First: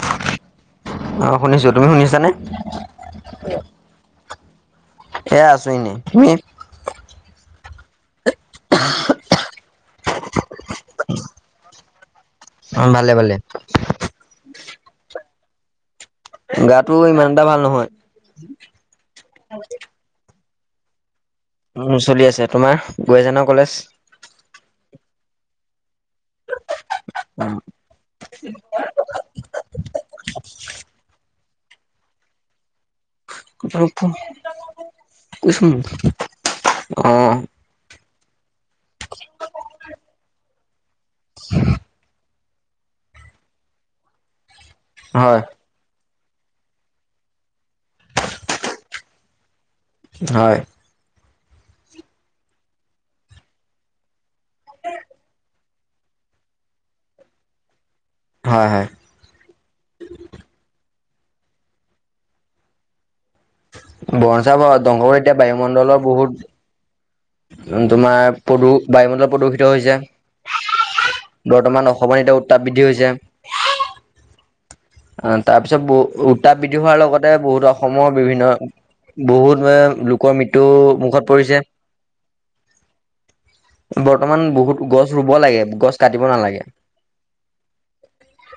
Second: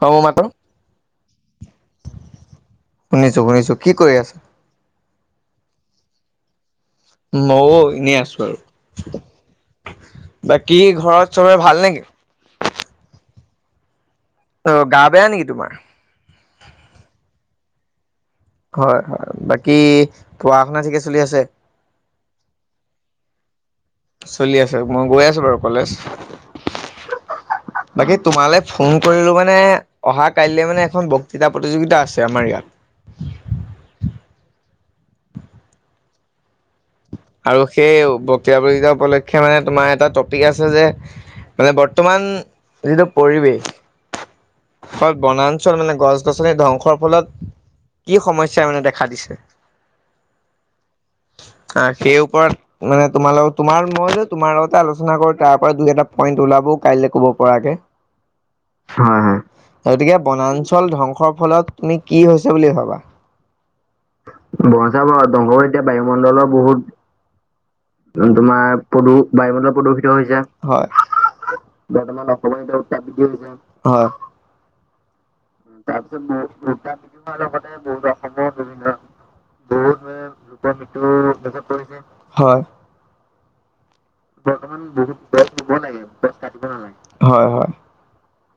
অঁ মোৰ অ শুনিছো তুমি মাতটো শুনিছানে শুনিছো শুনিছো কি কৰি আছা এইয়া আছো এনেই তুমি মইও এনে আছো। বাকী ঘৰত চবৰে ভাল নেকি অ' ভালে ভালে। গা বেয়া নেকি তোমাৰ গাটো ইমান এটা ভাল নহয়। হয় হয় বাকী পঢ়া শুনা ঠিকে চলি আছে চলি আছে তোমাৰ গৈ আছা ন কলেজ চলি আছে মই গৈ আছো বাৰু কলেজ। অ বাকী তোমালৈ ফোন কৰিলো মানে অহা কাইলৈ মানে এখন - এটা প্ৰতিযোগিতা আছে আমাৰ ইয়াত [unintelligible] আৰু সেই তেতিয়াবা কেতিয়াবা উপলক্ষে মানে তোমাৰ এটা টপিক আছে যে মানে বৰ্তমান যিটো পৰিৱেশ হয় বনাঞ্চল মানে গছ গছ গছনিৰ ধ্বংসৰ ফলত কি সমস্যাই মানে দেখা দিছে হয়। অঁ সেই ওপৰত মানে তোমালোক তোমাৰ মই যে তোমাৰ লগতে আলোচনা কৰো তাৰ দুই এটা পইণ্ট ওলাবও কাইলৈ ক'ব পৰাকে। হয় হয় গতিকে বনাঞ্চল ধ্বংস ধ্বংসৰ ফলত তুমি কি হৈছে বুলি ভাবা? বনাঞ্চল বঞ্চা ধ্বংস কৰিএতিয়া এতিয়া বায়ুমণ্ডলৰ বহুত। [unintelligible] তোমাৰ প্ৰদূ, বায়ুমণ্ডল প্ৰদূষিত হৈছে হয়। বৰ্তমান তোমাৰ অসমত উতাপ বৃদ্ধি হৈছে হয়। অ, তাৰ পিছত ব' উত্তাপ বৃদ্ধি হোৱাৰ লগতে, বহুত অসমৰ বিভিন্ন বহুত লোকৰ মৃত্যু মুখত পৰি। হয়। বৰ্তমান বহুত গছ ৰুব লাগে, কাটিব নালাগে হয়, হয়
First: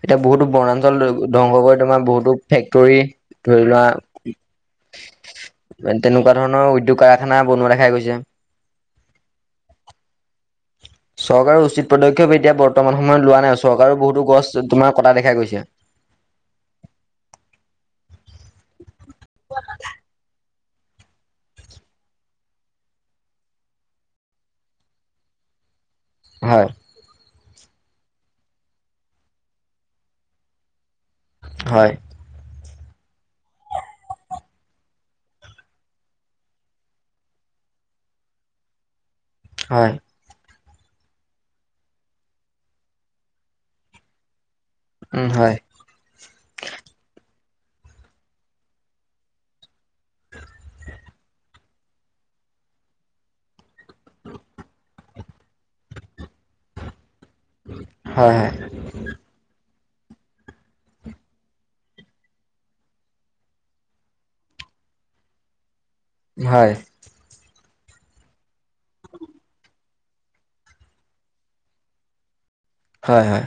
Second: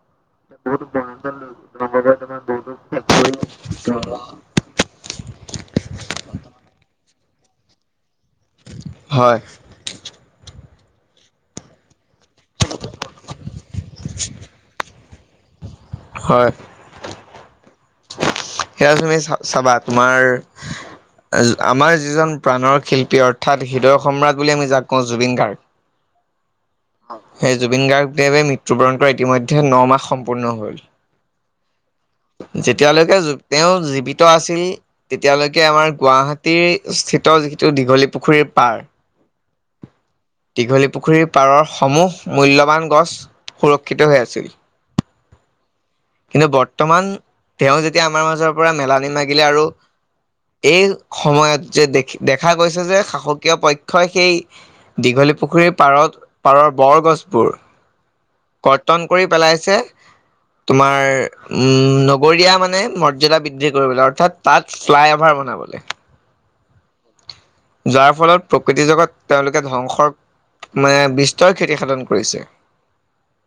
এতিয়া বহুতো বহুত বনাঞ্চল ব। ধ্বংস কৰি তোমাৰ বহুতো ফেক্টৰী, ধৰি লোৱা তেনেকুৱা ধৰণৰ উদ্যোগ খানা বনোৱা দেখাই গৈছে। হয়। চৰকাৰে উচিত পদ এতিয়া বৰ্তমান সময়ত লোৱা নাই। চৰকাৰে বহুতো গছ তোমাৰ কটা দেখা দেখা গৈছে। হয়। সেয়া তুমি চা-চাবা তোমাৰ। আমাৰ যিজন প্ৰাণৰ শিল্পী অৰ্থাৎ হৃদয় সম্ৰাট বুলি আমি যাক কওঁ জুবিন গাৰ্গ। হয়। সেই জুবিন গাৰ্গদেৱে মৃত্যুবৰণ কৰা ইতিমধ্যে ন মাহ সম্পূৰ্ণ হ'ল। হয়। যেতিয়ালৈকে তেওঁ জীৱিত আছিল, তেতিয়ালৈকে আমাৰ গুৱাহাটীস্থিত যিটো দীঘলী পুখুৰীৰ পাৰ হয়। দীঘলী পুখুৰীৰ পাৰৰ সমূহ মূল্যবান গছ সুৰক্ষিত হৈ আছিল। উম, হয়। কিন্তু বৰ্তমান তেওঁ যেতিয়া আমাৰ মাজৰ পৰা মেলানি মাগিলে আৰু, এই সময়ত যে দেখি দেখা গৈছে যে শাসকীয়পক্ষই সেই দীঘলী পুখুৰীৰ পাৰত পাৰৰ বৰ গছ বোৰ, হয় হয় কৰ্তন কৰি পেলাইছে। তোমাৰ উম, নগৰীয়া মানে মৰ্যদা বৃদ্ধি কৰিবলৈ, অৰ্থাৎ তাত ফ্লাইঅভাৰ বনাবলৈ। হয়। যাৰ ফলত প্ৰকৃতি জগত, তেওঁলোকে ধ্বংসৰ মানে বিস্তৰ ক্ষতি সাধন কৰিছে। হয়, হয়।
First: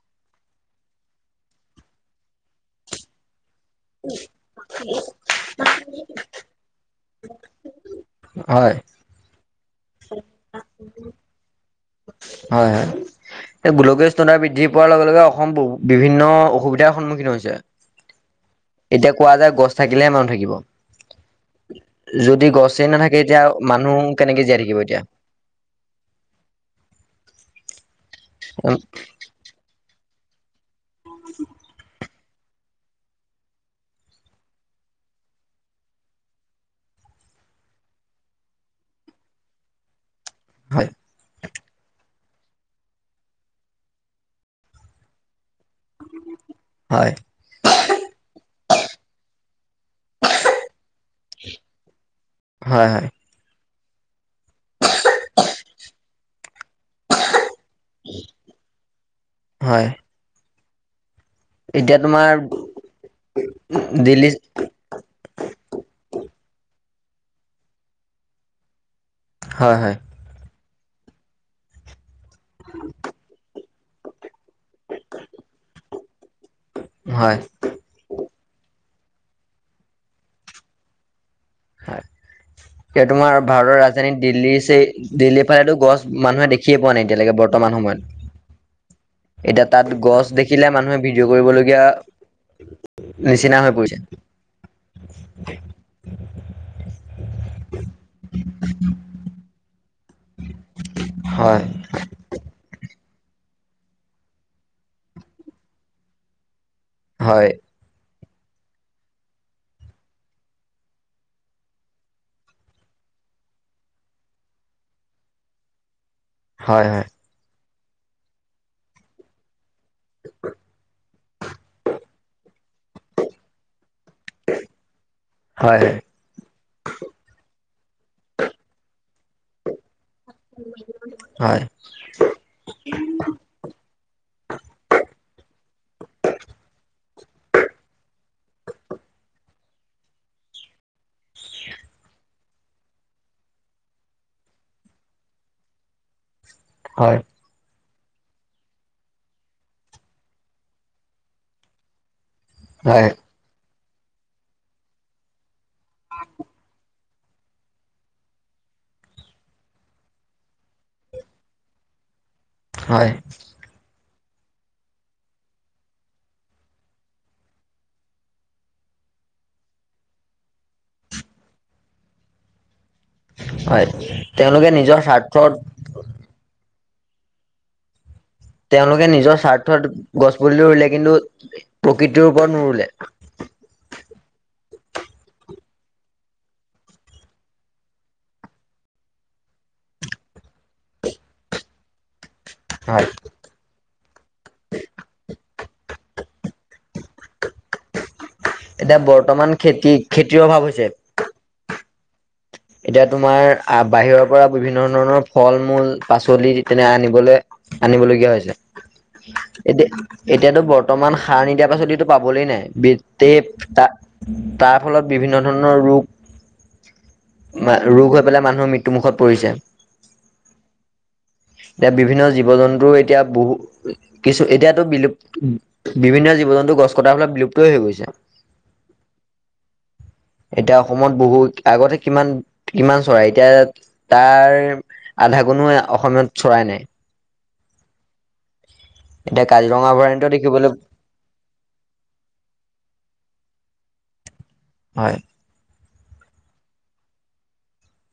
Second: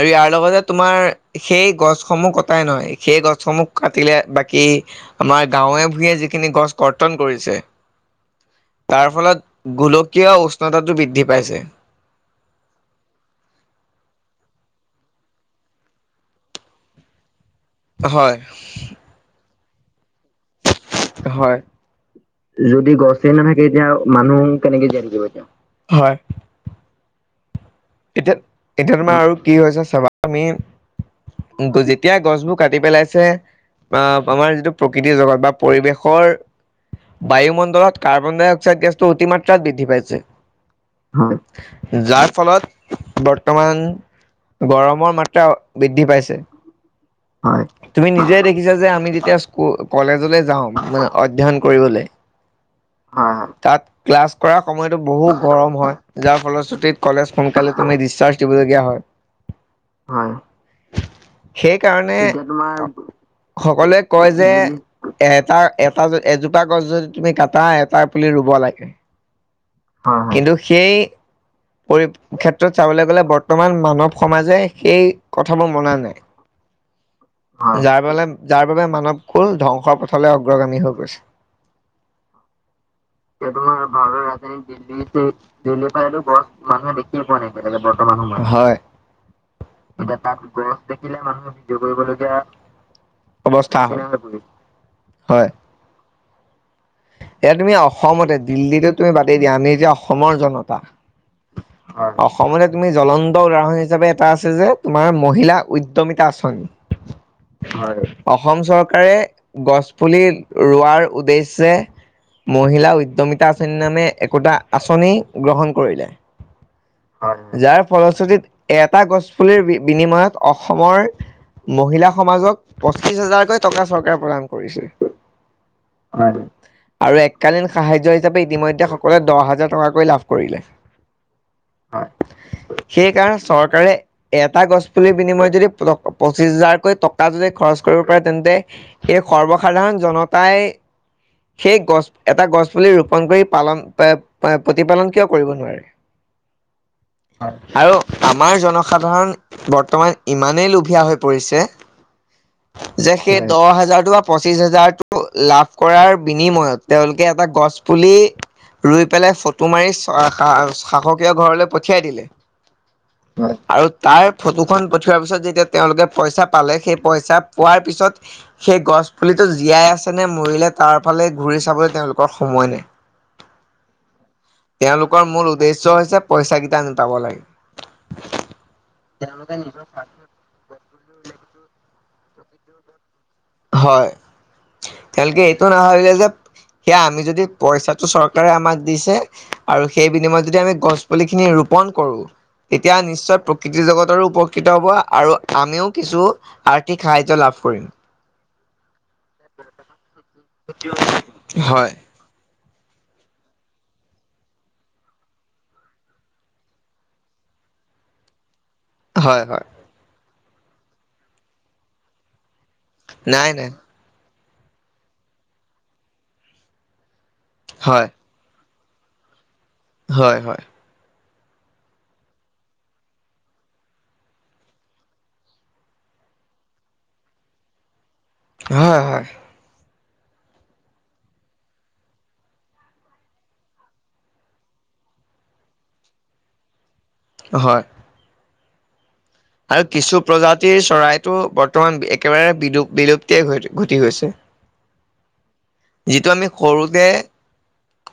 আৰু ইয়াৰ লগতে তোমাৰ--সেই গছসমূহ কটাই নহয়, সেই গছসমূহ কাটিলে, বাকী আমাৰ গাঁৱে-ভূঞে যিখিনি গছ- কৰ্তন কৰিছে। হয় তাৰ ফলত গোলকীয় উষ্ণতাটো বৃদ্ধি পাইছে। হয়, হয় গোলকীয় উষ্ণতা বৃদ্ধি পোৱাৰ লগে, লগে অসম বিভিন্ন অসুবিধাৰ সন্মুখীন হৈছে। হয়। থাকিলে মানুহ থাকিব। হয় যদি গছই নাথাকে এতিয়া মানুহ কেনেকে জীয়াই থাকিব এতিয়া হয়। এতিয়া হয় এতিয়া তোমাৰ আৰু কি হৈছে চাবা। আমি [unintelligible] এতিয়া গছবোৰ কাটি পেলাইছে আমাৰ যিটো প্ৰকৃতিৰ জগত বা পৰিৱেশৰ বায়ুমণ্ডলত কাৰ্বন ডাই অক্সাইড গেছটো অতিমাত্ৰাত বৃদ্ধি পাইছে। যাক ফলত বৰ্তমান গৰমৰ মাত্ৰা বৃদ্ধি পাইছে হয় হয় তুমি নিজে দেখিছা যে আমি যেতিয়া স্কু কলেজলে যাওঁ মানে অধ্যয়ন কৰিবলৈ হয় হয় হ তাত ক্লাছ কৰা সময়টো বহু গৰম হয় যাৰ ফলশ্ৰুতিত কলেজ ফোন কাল ত ডিচাৰ্জিব দ হয় সেই এতিয়া কাৰণে তোমাৰ সকলোৱে দিল্লী কয় যে এটা এটা এজোপা গছ যদি তুমি কটা এটা পুলি ৰুব লাগে হয় হয় অ কিন্তু সেই পৰি ক্ষেত্ৰত চাবলৈ গলে বৰ্তমান মানৱ সমাজে সেই কথাবোৰ মনা নাই হয় যাৰ বাবে যাৰ বাবে মানৱ কল ধ্বংসৰ পথলৈ অগ্ৰগামী হৈ গৈছে হয় স তোমাৰ ভাৰতৰ ৰাজধানী দিল্লীছে দিল্লীৰ ফালেতো গছ মানুহে দেখিয়ে পোৱা নাই এতিয়া োৱা নাইক বৰ্তমান সময়ত হয় এতিয়া তাত এতিয়া গছ তাত দেখিলে গছ মানুহে দেখিলে ভিডিঅ' মানুহে ভদ্ধ কৰিবলগীয়া নিচিনা হৈ অৱস্থা পৰিছে হয় এয়া তুমি অসমতে দিল্লীতো তুমি বতি দিয়া আনি এতিয়া অসমৰ জনতা হয় অসমতে তুমি জ্বলন্ত উদাহৰণ হিচাপে এটা আছে যে তোমাৰ মহিলা উদ্্যমিতা আঁচনি হয় হয় অসম চৰকাৰে গছ পুলি ৰোৱাৰ উদ্দেশ্যে মহিলা উদ্যমিতা আঁচনিৰ নামে একোটা আঁচনি গ্ৰহণ কৰিলে হয় যাৰ ফলশ্ৰতিীত এটা গছপুলিৰ বিনিময়ত অসমৰ মহিলা সমাজক পঁচিছ হাজাৰকৈ টকা চৰকাৰ প্ৰদান কৰিছে হয় আৰু এককালীন সাহ্য হিচাপে ইতিমধ্যে লে দহ হাজাৰ টকাকৈ লাভ কৰিলে। হয় সেইকাৰণে চৰকাৰে এটা গছ পুলি বিনিময়ত যদি পঁচিশ হাজাৰকৈ টকা যদি খৰচ কৰিব পাৰে তেন্তে সেই সৰ্বসাধাৰণ জনতাই সেই গছ এটা গছ পুলি ৰোপন কৰি পালন প্ৰতিপালন কিয় কৰিব নোৱাৰে। হয় আৰু। আমাৰ জনসাধাৰণ বৰ্তমান ইমানেই লোভীয়া হৈ পৰিছে। হয় যে সেই দহ হাজাৰ পঁচিছ হোজাৰটো লাভ কৰাৰ বিনিময়ত তেওঁলোকে এটা গছ পুলি ৰোই পেলে ফটো মাৰি চ সা - সা শাস ঘৰলৈ পঠিয়াই দিলে। হয় আৰু তাৰ ফটোখন পঠিওৱাৰ পিছত যেতিয়া তেওঁলোকে পইচা পালে সেই পইচা পোৱাৰ পিছত সেই গছ পুলিটো জীয়াই আছে নে মৰিলে তাৰ ফালে ঘূৰি চাবলৈ তেওঁলোকৰ সময় নাই। হয় তেওঁলোকে নিজৰ স্বাৰ্থৰ হেই গিতা নুতাব লাগে [unintelligible] তেওঁলোকে নিজৰ স্বাৰ্থত গছ পুলি ৰুলে কিন্তু প্ৰকৃতিৰ ওপৰত নৰুলে। হয় তেওঁলোকে এইটো নাভাবিলে যে সেইয়া আমি যদি পইচাটো চৰকাৰে আমাক দিছে আৰু সেই বিনিময়ত যদি আমি গছ পুলিখিনি ৰোপন কৰো তেতিয়া হয় নিশ্চয় প্ৰকৃতি জগতৰো উপকৃত হব আৰু আমিও কিছু আৰ্থিক সাহায্য লাভ কৰিম। এতিয়া বৰ্তমান খেতি - খেতিৰ অভাৱ হৈছে। হয় এতিয়া তোমাৰ আহ বাহিৰৰ পৰা বিভিন্ন ধৰণৰ ফল মূল পাচলি তেনে আনিবলৈ আনিবলগীয়া হৈছে। হয় হয় এতিয়া। এতিয়াতো বৰ্তমান সাৰ নিদিয়াৰ পাচলিটো পাবলেই নাই। নাই নাই বিতেপ্ত তাৰ ফলত বিভিন্ন ধৰণৰ ৰোগ। ম হয় ৰোগ হৈ পেলাই মানুহৰ মৃত্যু মৃত্যুমুখত পৰিছে। হয়- হয়। এতিয়া বিভিন্ন জীৱ জন্তুৰ এতিয়া বহু কিছু এতিয়াতো বিলুপ্ত বিভিন্ন জীৱ জন্তু গছ কটাৰ ফালত বিলুপ্তই হৈ গৈছে। হয় - হয়। এতিয়া অসমত বহুত আগতে কিমান - কিমান চৰাই এতিয়া তাৰ আধা গুণো অসমত চৰাই নাই। হয়। এতিয়া আৰু কাজিৰঙা কিছু অভয়াৰণ্য দেখিবলৈ প্ৰজাতিৰ চৰাইটো বৰ্তমান একেবাৰে বিলুপ বিলুপ্তিয়ে ঘ ঘটি গৈছে। হয় যিটো আমি সৰুতে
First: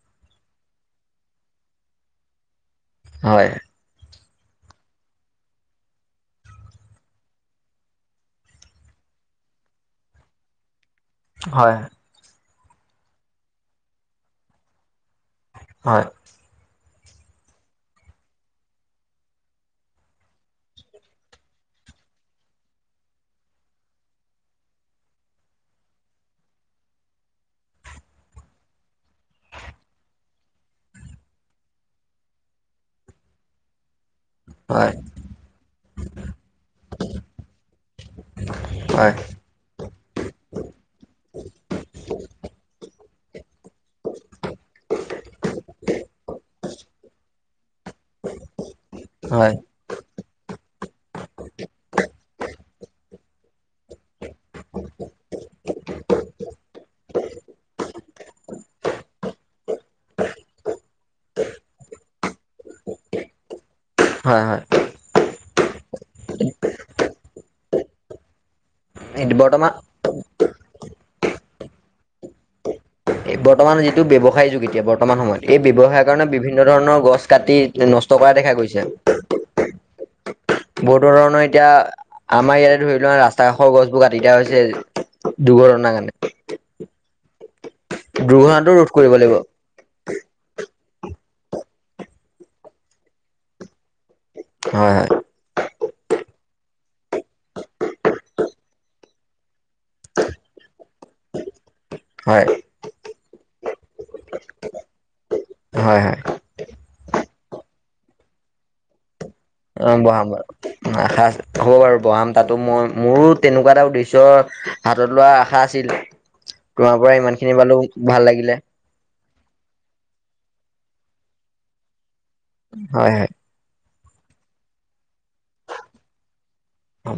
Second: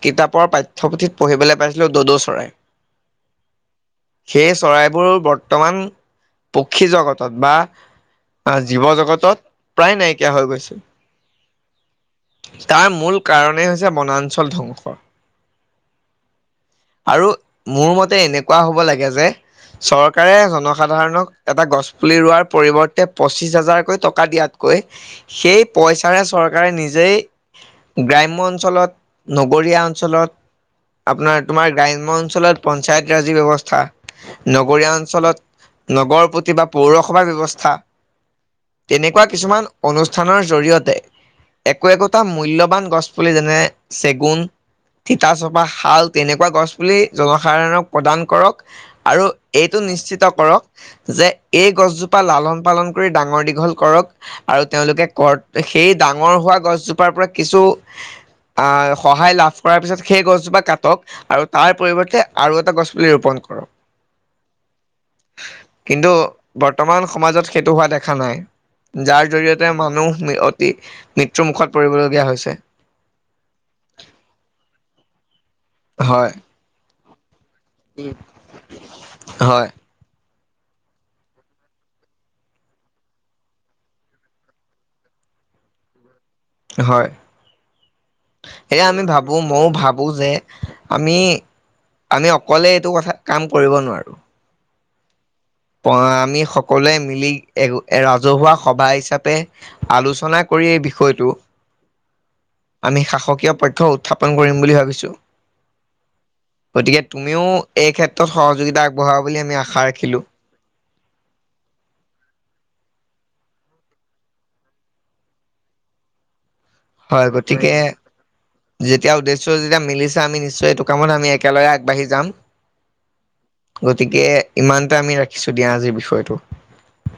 কিতাপৰ পাঠ্যপুথিত পঢ়িবলৈ পাইছিলোঁ দদৌ চৰাই। হয়। সেই চৰাইবোৰ বৰ্তমান পক্ষী জগতত বা জীৱ জগতত প্ৰায় নাইকিয়া হৈ গৈছে। হয়। তাৰ মূল কাৰণেই হৈছে বনাঞ্চল ধ্বংস। হয়। আৰু মোৰ মতে এনেকুৱা হ'ব লাগে যে চৰকাৰে জনসাধাৰণক এটা গছ পুলি ৰোৱাৰ পৰিৱৰ্তে পঁচিশ হাজাৰকৈ টকা দিয়াতকৈ সেই পইচাৰে চৰকাৰে নিজেই গ্ৰাম্য অঞ্চলত, নগৰীয়া অঞ্চলত আপোনাৰ তোমাৰ গ্ৰাম্য অঞ্চলত পঞ্চায়তৰ যি ব্যৱস্থা। নগৰীয়া হয় অঞ্চলত নগৰ প্ৰতিভা পৌৰসভাৰ ব্যৱস্থা। হয় তেনেকুৱা কিছুমান অনুষ্ঠানৰ জৰিয়তে, একো একোটা মূল্যৱান গছপুলি যেনে চেগুন, তিতাচপা, শাল। তেনেকুৱা গছ পুলি জনসাধাৰণক প্ৰদান কৰক। আৰু হয় এইটো নিশ্চিত কৰক যে এই গছজোপা লালন পালন কৰি ডাঙৰ দীঘল কৰক আৰু তেওঁলোকে কৰ সেই ডাঙৰ হোৱা গছজোপাৰ পৰা কিছু আ' সহায় লাভ কৰাৰ পিছত সেই গছজোপা কাটক। আৰু তাৰ পৰিৱৰ্তে আৰু এটা গছ পুলি ৰোপন কৰক। হয় হয়। কিন্তু বৰ্তমান সমাজত সেইটো হোৱা দেখা নাই। যাৰ জৰিয়তে বৰ্তমান মানুহ অতি মৃত্যুমুখত পৰিবলগীয়া হৈছে। এই বৰ্তমান যিটো ব্যৱসায় যুগ এতিয়া বৰ্তমান সময়ত। এই ব্যৱসায়ৰ কাৰণে হয় বিভিন্ন ধৰণৰ গছ কাটি উম নষ্ট কৰা দেখা হয় গৈছে। বহুতো ধৰণৰ এতিয়া আমাৰ ইয়াতে ধৰি লোৱা ৰাস্তা কাষৰ গছবোৰ কাটি দিয়া হৈছে দুৰ্ঘটনা কাৰণে। হয়, দুৰ্ঘটনাটো সেয়া ৰোধ আমি কৰিব ভাবো লাগিব মইও ভাবো যে আমি আমি অকলে এইটো কথা কাম কৰিব নোৱাৰো। হয়, হয়। আমি সকলোৱে মিলি এক এ ৰাজহুৱা সভা হিচাপে আলোচনা কৰি এই বিষয় বিষয়টো হয় আমি শাসকীয় পক্ষ্যই উৎথাপন কৰিম বুলি ভাবিছো। হয় হয় গতিকে, আমিও এই ক্ষেত্ৰত সহযোগিতা আগবঢ়াব বুলি আমি আশা অ ৰাখিলোঁ। বহাম বাৰু আশা হ'ব বাৰু বঢ়াম তাতো মই মোৰো তেনেকুৱা এটা উদ্দেশ্য হাতত লোৱাৰ আশা আছিল। তোমাৰ পৰা হয় ইমান খিনি গতিকে, পালো ভাল লাগিলে যেতিয়া উদ্দেশ্য যেতিয়া মিলিছে আমি নিশ্চয় এইটো কামত আমি একেলগে আগবাঢ়ি যাম। হয়, হয়। গতিকে ইমানটা আমি ৰাখ ৰাখিছো দিয়া আজিৰ বিষয়টো। হ'ব